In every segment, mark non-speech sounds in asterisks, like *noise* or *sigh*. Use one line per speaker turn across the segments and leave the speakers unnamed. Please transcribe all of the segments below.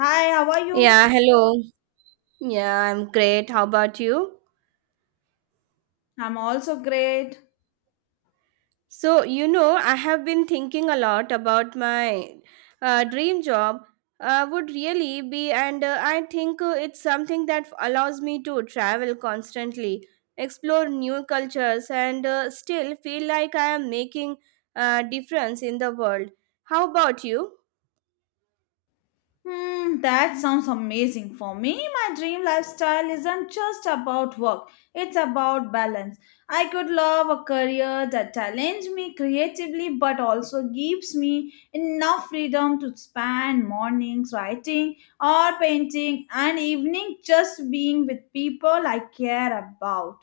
Hi, how are you?
Yeah, hello. Yeah, I'm great. How about you?
I'm also great.
So, I have been thinking a lot about my dream job. Would really be, and I think it's something that allows me to travel constantly, explore new cultures, and still feel like I am making a difference in the world. How about you?
Hmm, that sounds amazing. For me, my dream lifestyle isn't just about work, it's about balance. I could love a career that challenges me creatively but also gives me enough freedom to spend mornings writing or painting and evening just being with people I care about.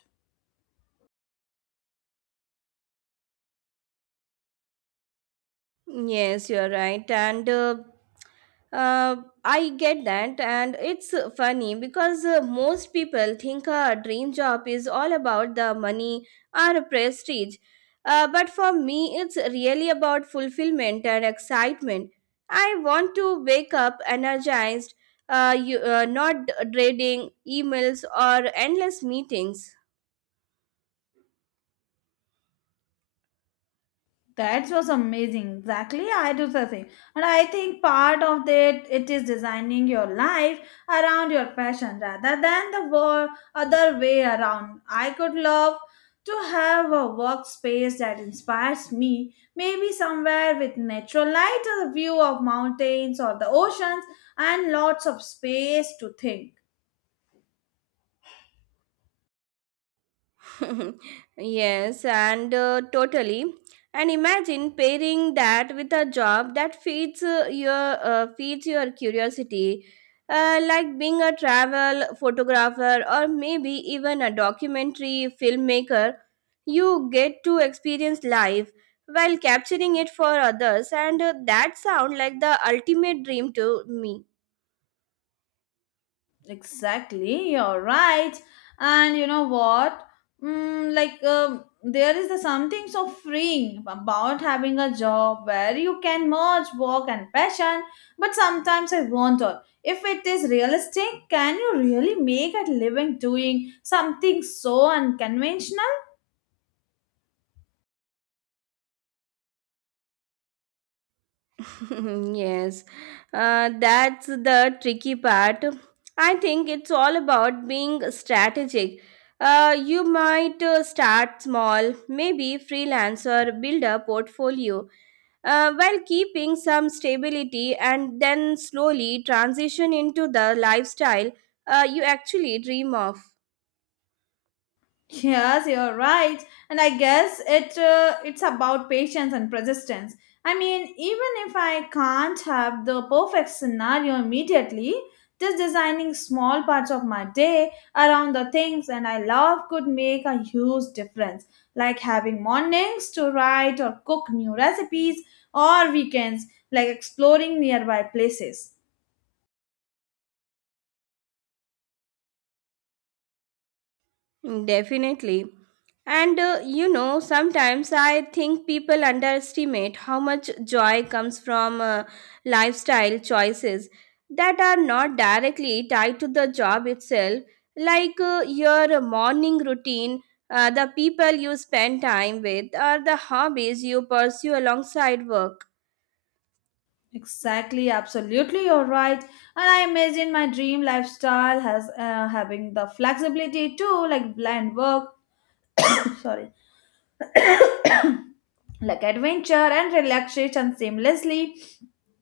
Yes, you're right. And Uh, I get that, and it's funny because most people think a dream job is all about the money or prestige. But for me, it's really about fulfillment and excitement. I want to wake up energized, not dreading emails or endless meetings.
That was amazing. Exactly, I do the same. And I think part of it is designing your life around your passion rather than the other way around. I could love to have a workspace that inspires me, maybe somewhere with natural light, a view of mountains or the oceans, and lots of space to think.
*laughs* Yes, and totally. And imagine pairing that with a job that feeds your curiosity, like being a travel photographer or maybe even a documentary filmmaker. You get to experience life while capturing it for others, and that sound like the ultimate dream to me.
Exactly, you're right. And you know what? There is the something so freeing about having a job where you can merge work and passion. But sometimes I wonder if it is realistic. Can you really make a living doing something so unconventional?
*laughs* Yes, that's the tricky part. I think it's all about being strategic. You might start small, maybe freelancer, build a portfolio while keeping some stability and then slowly transition into the lifestyle you actually dream of.
Yes, you're right. And I guess it's about patience and persistence. I mean, even if I can't have the perfect scenario immediately, just designing small parts of my day around the things and I love could make a huge difference. Like having mornings to write or cook new recipes or weekends like exploring nearby places.
Definitely. And sometimes I think people underestimate how much joy comes from lifestyle choices that are not directly tied to the job itself, like your morning routine, the people you spend time with, or the hobbies you pursue alongside work.
Exactly, absolutely, you're right. And I imagine my dream lifestyle has having the flexibility too, like blend work, *coughs* sorry, like adventure and relaxation seamlessly.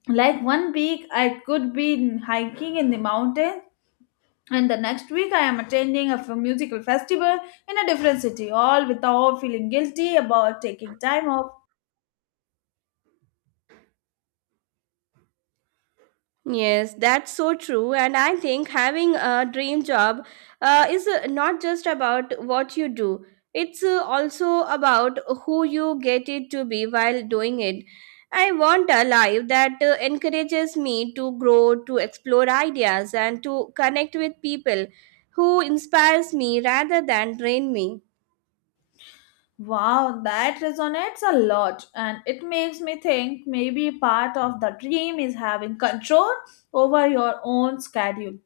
Like one week I could be hiking in the mountain, and the next week I am attending a musical festival in a different city, all without feeling guilty about taking time off.
Yes, that's so true. And I think having a dream job is not just about what you do, it's also about who you get it to be while doing it. I want a life that encourages me to grow, to explore ideas, and to connect with people who inspires me rather than drain me.
Wow, that resonates a lot, and it makes me think maybe part of the dream is having control over your own schedule.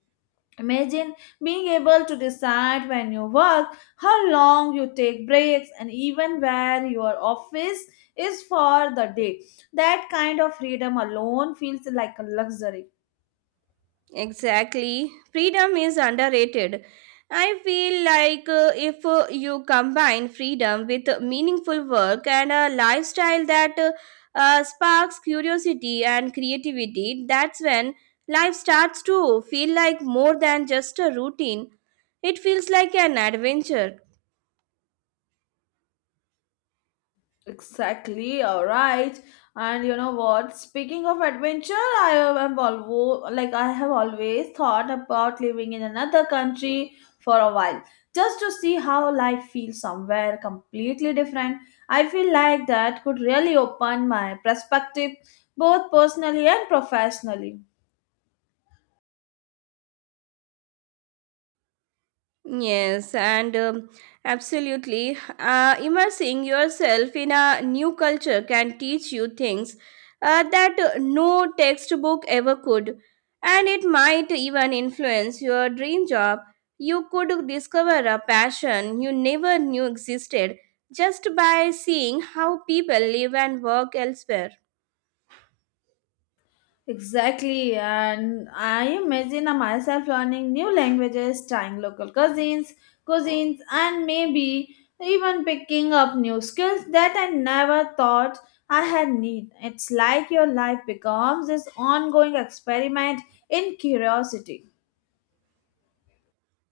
Imagine being able to decide when you work, how long you take breaks, and even where your office is for the day. That kind of freedom alone feels like a luxury.
Exactly. Freedom is underrated. I feel like if you combine freedom with meaningful work and a lifestyle that sparks curiosity and creativity, that's when life starts to feel like more than just a routine. It feels like an adventure.
Exactly, all right. And you know what? Speaking of adventure, I have always thought about living in another country for a while, just to see how life feels somewhere completely different. I feel like that could really open my perspective, both personally and professionally.
Yes, and absolutely. Immersing yourself in a new culture can teach you things that no textbook ever could, and it might even influence your dream job. You could discover a passion you never knew existed just by seeing how people live and work elsewhere.
Exactly, and I imagine myself learning new languages, trying local cuisines, and maybe even picking up new skills that I never thought I had need. It's like your life becomes this ongoing experiment in curiosity.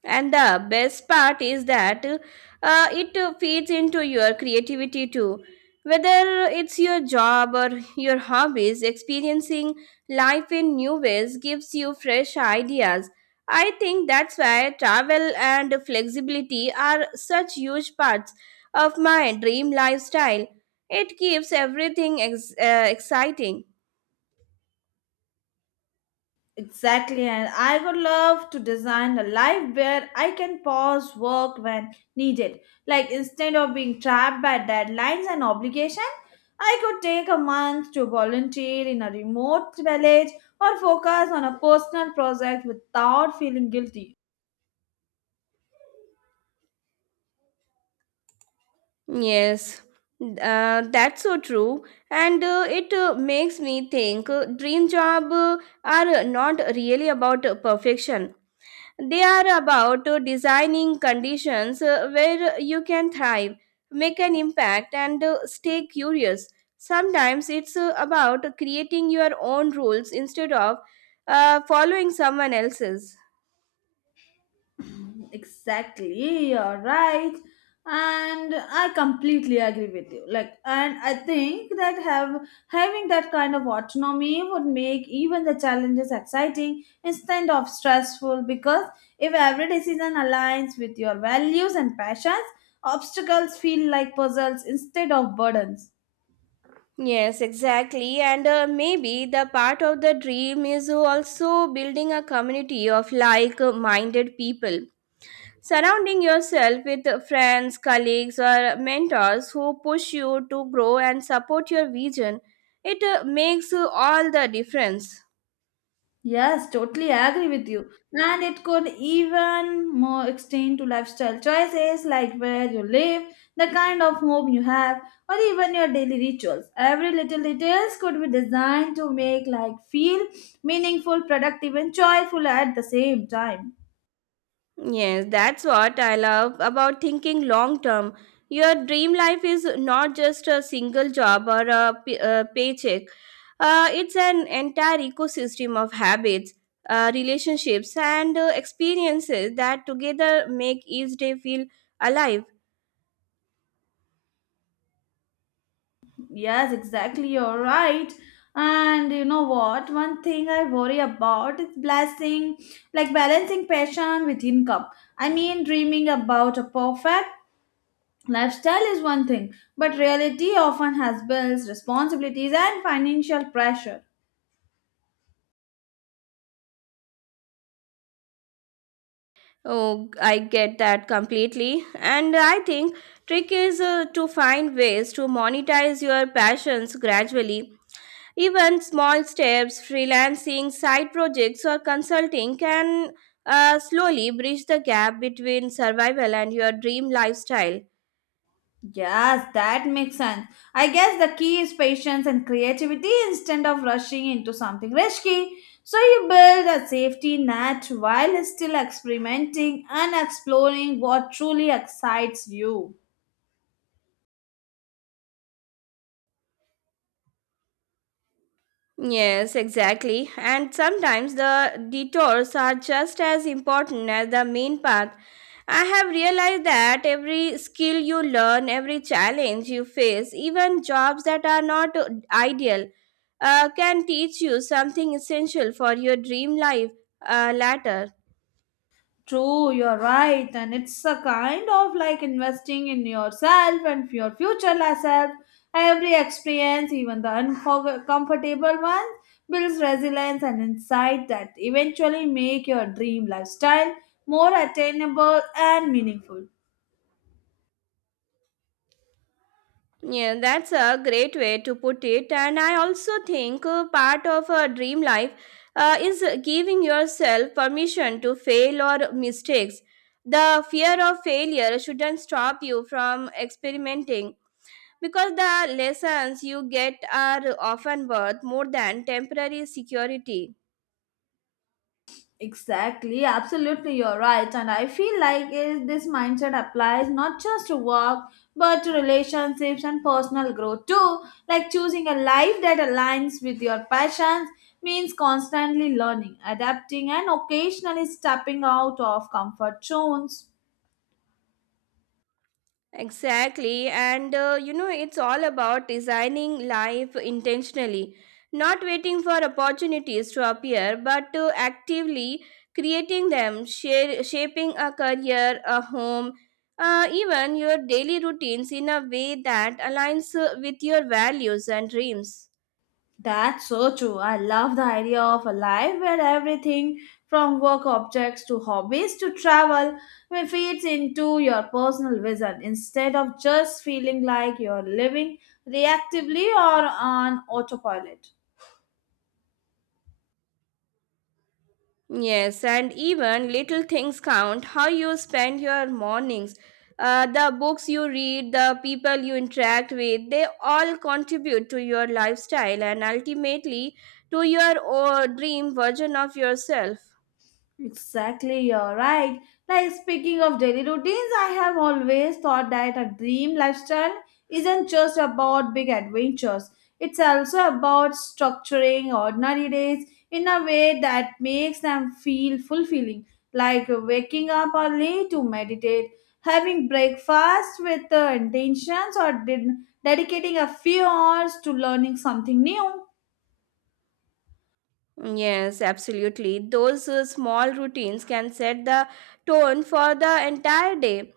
And the best part is that it feeds into your creativity too. Whether it's your job or your hobbies, experiencing life in new ways gives you fresh ideas. I think that's why travel and flexibility are such huge parts of my dream lifestyle. It keeps everything exciting.
Exactly, and I would love to design a life where I can pause work when needed. Like instead of being trapped by deadlines and obligation, I could take a month to volunteer in a remote village or focus on a personal project without feeling guilty.
Yes, that's so true. And it makes me think dream job are not really about perfection. They are about designing conditions where you can thrive, make an impact, and stay curious. Sometimes it's about creating your own rules instead of following someone else's.
*clears throat* Exactly, you're right. And I completely agree with you. Like, and I think that have having that kind of autonomy would make even the challenges exciting instead of stressful. Because if every decision aligns with your values and passions, obstacles feel like puzzles instead of burdens.
Yes, exactly. And maybe the part of the dream is also building a community of like minded people. Surrounding yourself with friends, colleagues, or mentors who push you to grow and support your vision, it makes all the difference.
Yes, totally agree with you. And it could even more extend to lifestyle choices like where you live, the kind of home you have, or even your daily rituals. Every little details could be designed to make life feel meaningful, productive, and joyful at the same time.
Yes, that's what I love about thinking long term. Your dream life is not just a single job or a paycheck. It's an entire ecosystem of habits, relationships, and experiences that together make each day feel alive.
Yes, exactly. You're right. And you know what? One thing I worry about is blessing, like balancing passion with income. I mean, dreaming about a perfect lifestyle is one thing, but reality often has bills, responsibilities, and financial pressure.
Oh, I get that completely. And I think trick is to find ways to monetize your passions gradually. Even small steps, freelancing, side projects, or consulting can slowly bridge the gap between survival and your dream lifestyle.
Yes, that makes sense. I guess the key is patience and creativity instead of rushing into something risky. So you build a safety net while still experimenting and exploring what truly excites you.
Yes, exactly. And sometimes the detours are just as important as the main path. I have realized that every skill you learn, every challenge you face, even jobs that are not ideal, can teach you something essential for your dream life later.
True, you're right. And it's a kind of like investing in yourself and your future self. Every experience, even the uncomfortable ones, builds resilience and insight that eventually make your dream lifestyle more attainable and meaningful.
Yeah, that's a great way to put it. And I also think part of a dream life is giving yourself permission to fail or mistakes. The fear of failure shouldn't stop you from experimenting because the lessons you get are often worth more than temporary security.
Exactly, absolutely, you're right. And I feel like this mindset applies not just to work but to relationships and personal growth too. Like choosing a life that aligns with your passions means constantly learning, adapting, and occasionally stepping out of comfort zones.
Exactly. And it's all about designing life intentionally, not waiting for opportunities to appear, but to actively creating them, shaping a career, a home, even your daily routines in a way that aligns with your values and dreams.
That's so true. I love the idea of a life where everything from work objects to hobbies to travel will fits into your personal vision instead of just feeling like you're living reactively or on autopilot.
Yes, and even little things count. How you spend your mornings, the books you read, the people you interact with, they all contribute to your lifestyle and ultimately to your dream version of yourself.
Exactly, you're right. Like speaking of daily routines, I have always thought that a dream lifestyle isn't just about big adventures. It's also about structuring ordinary days in a way that makes them feel fulfilling, like waking up early to meditate, having breakfast with the intentions, or dedicating a few hours to learning something new.
Yes, absolutely. Those small routines can set the tone for the entire day.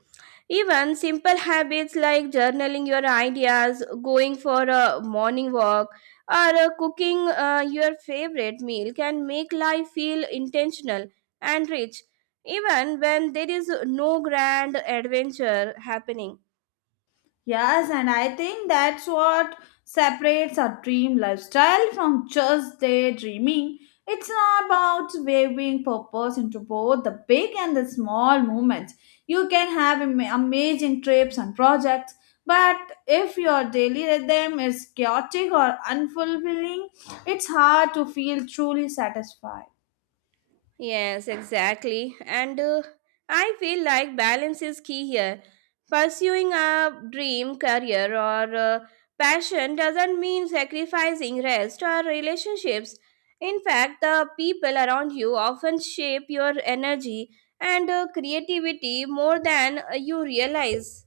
Even simple habits like journaling your ideas, going for a morning walk, or cooking your favorite meal can make life feel intentional and rich, even when there is no grand adventure happening.
Yes, and I think that's what separates a dream lifestyle from just daydreaming. It's about weaving purpose into both the big and the small moments. You can have amazing trips and projects, but if your daily rhythm is chaotic or unfulfilling, it's hard to feel truly satisfied.
Yes, exactly. And I feel like balance is key here. Pursuing a dream career or passion doesn't mean sacrificing rest or relationships. In fact, the people around you often shape your energy and creativity more than you realize.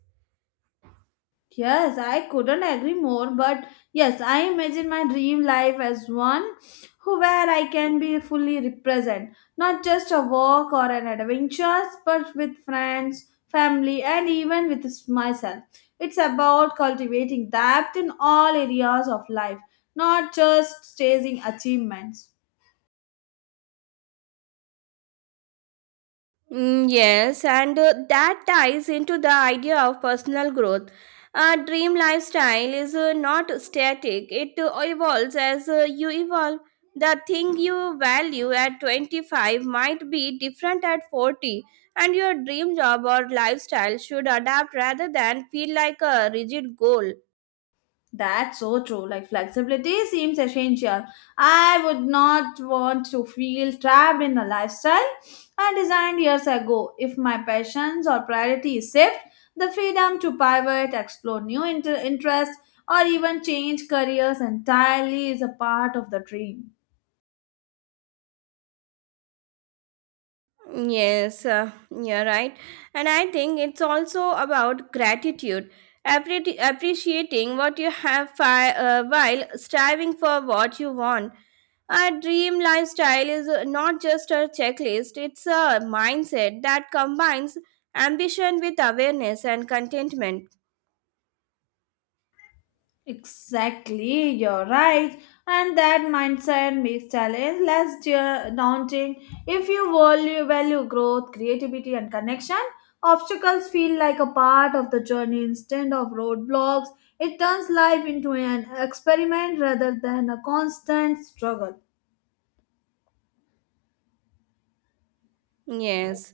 Yes, I couldn't agree more, but yes, I imagine my dream life as one who where I can be fully represent, not just a walk or an adventure, but with friends, family, and even with myself. It's about cultivating depth in all areas of life, not just chasing achievements.
Mm, yes, and that ties into the idea of personal growth. A dream lifestyle is not static, it evolves as you evolve. The thing you value at 25 might be different at 40, and your dream job or lifestyle should adapt rather than feel like a rigid goal.
That's so true. Like flexibility seems essential. I would not want to feel trapped in a lifestyle I designed years ago. If my passions or priorities shift, the freedom to pivot, explore new interests, or even change careers entirely is a part of the dream.
Yes, you're right. And I think it's also about gratitude, appreciating what you have while striving for what you want. A dream lifestyle is not just a checklist, it's a mindset that combines ambition with awareness and contentment.
Exactly, you're right. And that mindset makes challenge less daunting. If you value growth, creativity, and connection, obstacles feel like a part of the journey instead of roadblocks. It turns life into an experiment rather than a constant struggle.
Yes.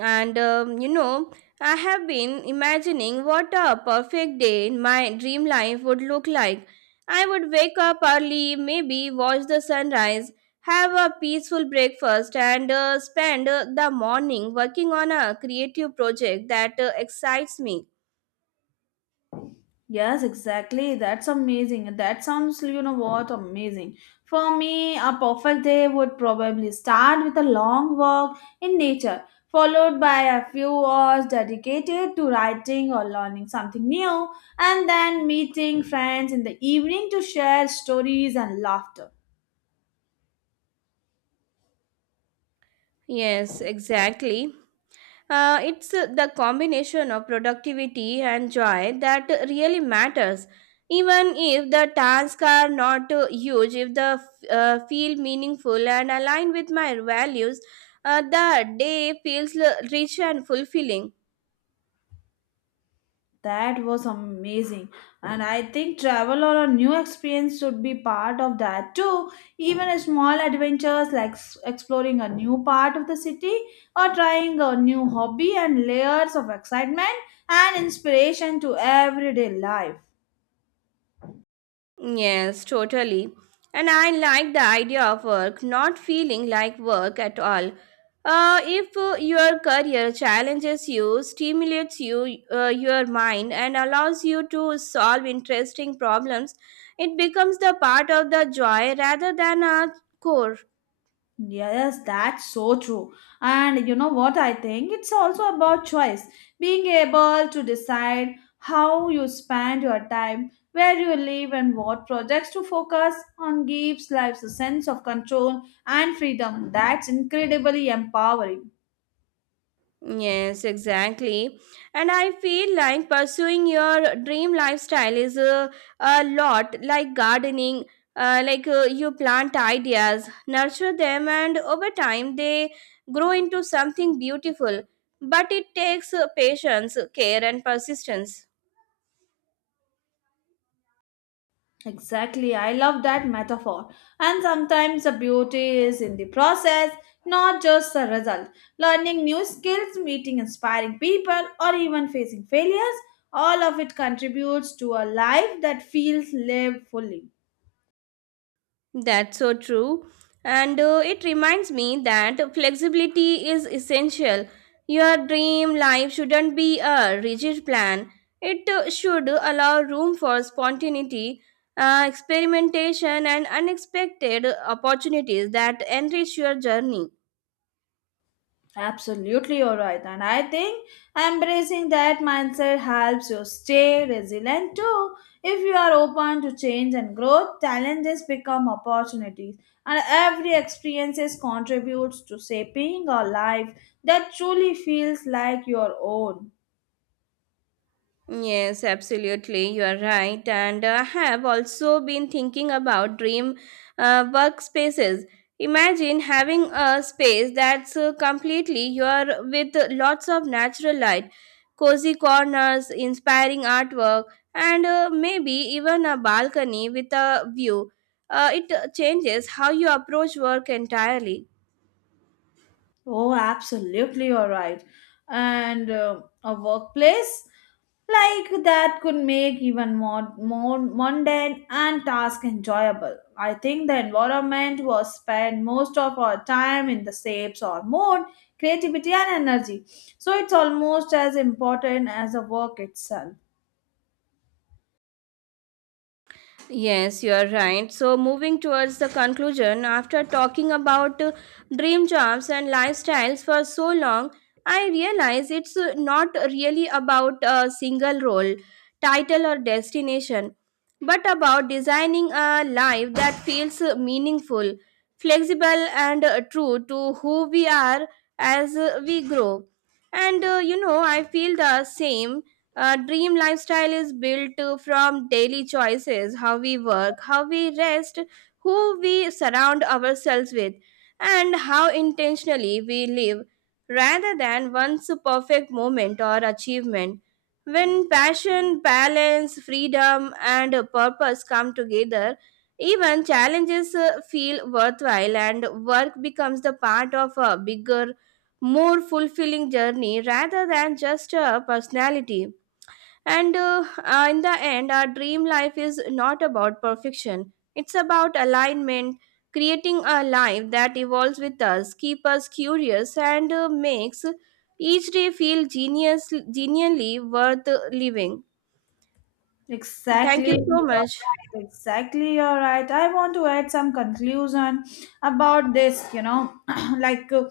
And I have been imagining what a perfect day in my dream life would look like. I would wake up early, maybe watch the sunrise, have a peaceful breakfast, and spend the morning working on a creative project that excites me.
Yes, exactly. That's amazing. That sounds, you know what, amazing. For me, a perfect day would probably start with a long walk in nature, followed by a few hours dedicated to writing or learning something new, and then meeting friends in the evening to share stories and laughter.
Yes, exactly. It's the combination of productivity and joy that really matters. Even if the tasks are not huge, if the feel meaningful and align with my values, the day feels rich and fulfilling.
That was amazing. And I think travel or a new experience should be part of that too. Even a small adventures like exploring a new part of the city or trying a new hobby and layers of excitement and inspiration to everyday life.
Yes, totally. And I like the idea of work not feeling like work at all. If your career challenges you, stimulates you, your mind, and allows you to solve interesting problems, it becomes the part of the joy rather than a core.
Yes, that's so true. And you know what I think? It's also about choice. Being able to decide how you spend your time, where you live, and what projects to focus on gives life a sense of control and freedom that's incredibly empowering.
Yes, exactly. And I feel like pursuing your dream lifestyle is a lot like gardening. Like you plant ideas, nurture them, and over time they grow into something beautiful. But it takes patience, care, and persistence.
Exactly, I love that metaphor. And sometimes the beauty is in the process, not just the result. Learning new skills, meeting inspiring people, or even facing failures, all of it contributes to a life that feels lived fully.
That's so true. And it reminds me that flexibility is essential. Your dream life shouldn't be a rigid plan, it should allow room for spontaneity, experimentation, and unexpected opportunities that enrich your journey.
Absolutely, you're right. And I think embracing that mindset helps you stay resilient too. If you are open to change and growth, challenges become opportunities. And every experiences contributes to shaping a life that truly feels like your own.
Yes, absolutely. You are right. And I have also been thinking about dream workspaces. Imagine having a space that's completely your with lots of natural light, cozy corners, inspiring artwork, and maybe even a balcony with a view. It changes how you approach work entirely.
Oh, absolutely, you're right. And a workplace like that could make even more mundane and task enjoyable. I think the environment was spend most of our time in the shapes or mode, creativity and energy. So it's almost as important as the work itself.
Yes, you are right. So, moving towards the conclusion, after talking about dream jobs and lifestyles for so long, I realize it's not really about a single role, title, or destination, but about designing a life that feels meaningful, flexible, and true to who we are as we grow. And I feel the same dream lifestyle is built from daily choices, how we work, how we rest, who we surround ourselves with, and how intentionally we live, rather than one's perfect moment or achievement. When passion, balance, freedom, and purpose come together, even challenges feel worthwhile, and work becomes the part of a bigger, more fulfilling journey rather than just a personality. And in the end, our dream life is not about perfection. It's about alignment, creating a life that evolves with us, keeps us curious, and makes each day feel genially worth living. Thank
Exactly.
you
you're
so much.
right, Exactly, you're right. I want to add some conclusion about this, you know, *clears throat* like. uh,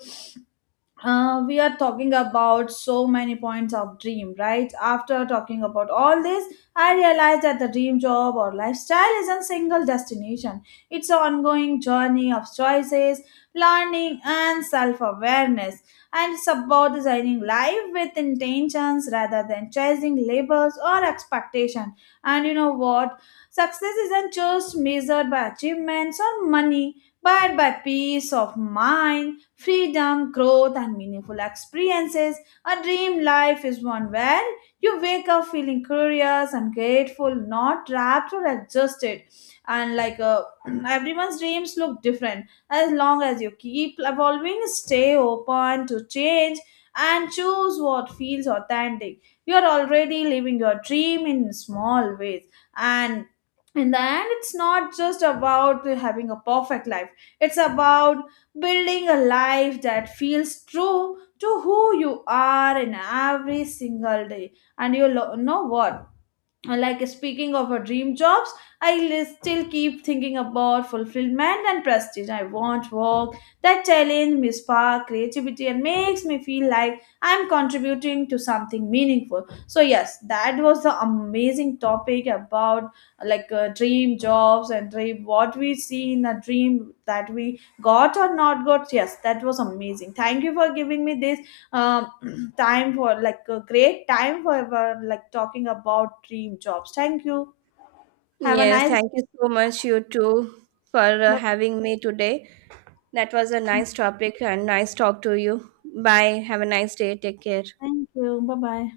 we are talking about so many points of dream right after talking about all this, I realized that the dream job or lifestyle isn't single destination, it's an ongoing journey of choices, learning and self-awareness, and it's about designing life with intentions rather than chasing labels or expectation. And you know what, success isn't just measured by achievements or money but by peace of mind, freedom, growth, and meaningful experiences. A dream life is one where you wake up feeling curious and grateful, not trapped or adjusted. And *clears throat* everyone's dreams look different. As long as you keep evolving, stay open to change, and choose what feels authentic. You're already living your dream in small ways. And in the end, it's not just about having a perfect life, it's about building a life that feels true to who you are in every single day. And you know what? Like speaking of a dream jobs, I still keep thinking about fulfillment and prestige. I want work that challenge me, spark creativity, and makes me feel like I'm contributing to something meaningful. So yes, that was the amazing topic about dream jobs and dream what we see in a dream that we got or not got. Yes, that was amazing, thank you for giving me this um *clears throat* time for like a great time like talking about dream jobs. Thank you, have a
Yes,
nice
thank you so much, you too, for
bye.
having me today. That was a nice topic and nice talk to you. Bye. Have a nice day. Take care.
Thank you, bye bye.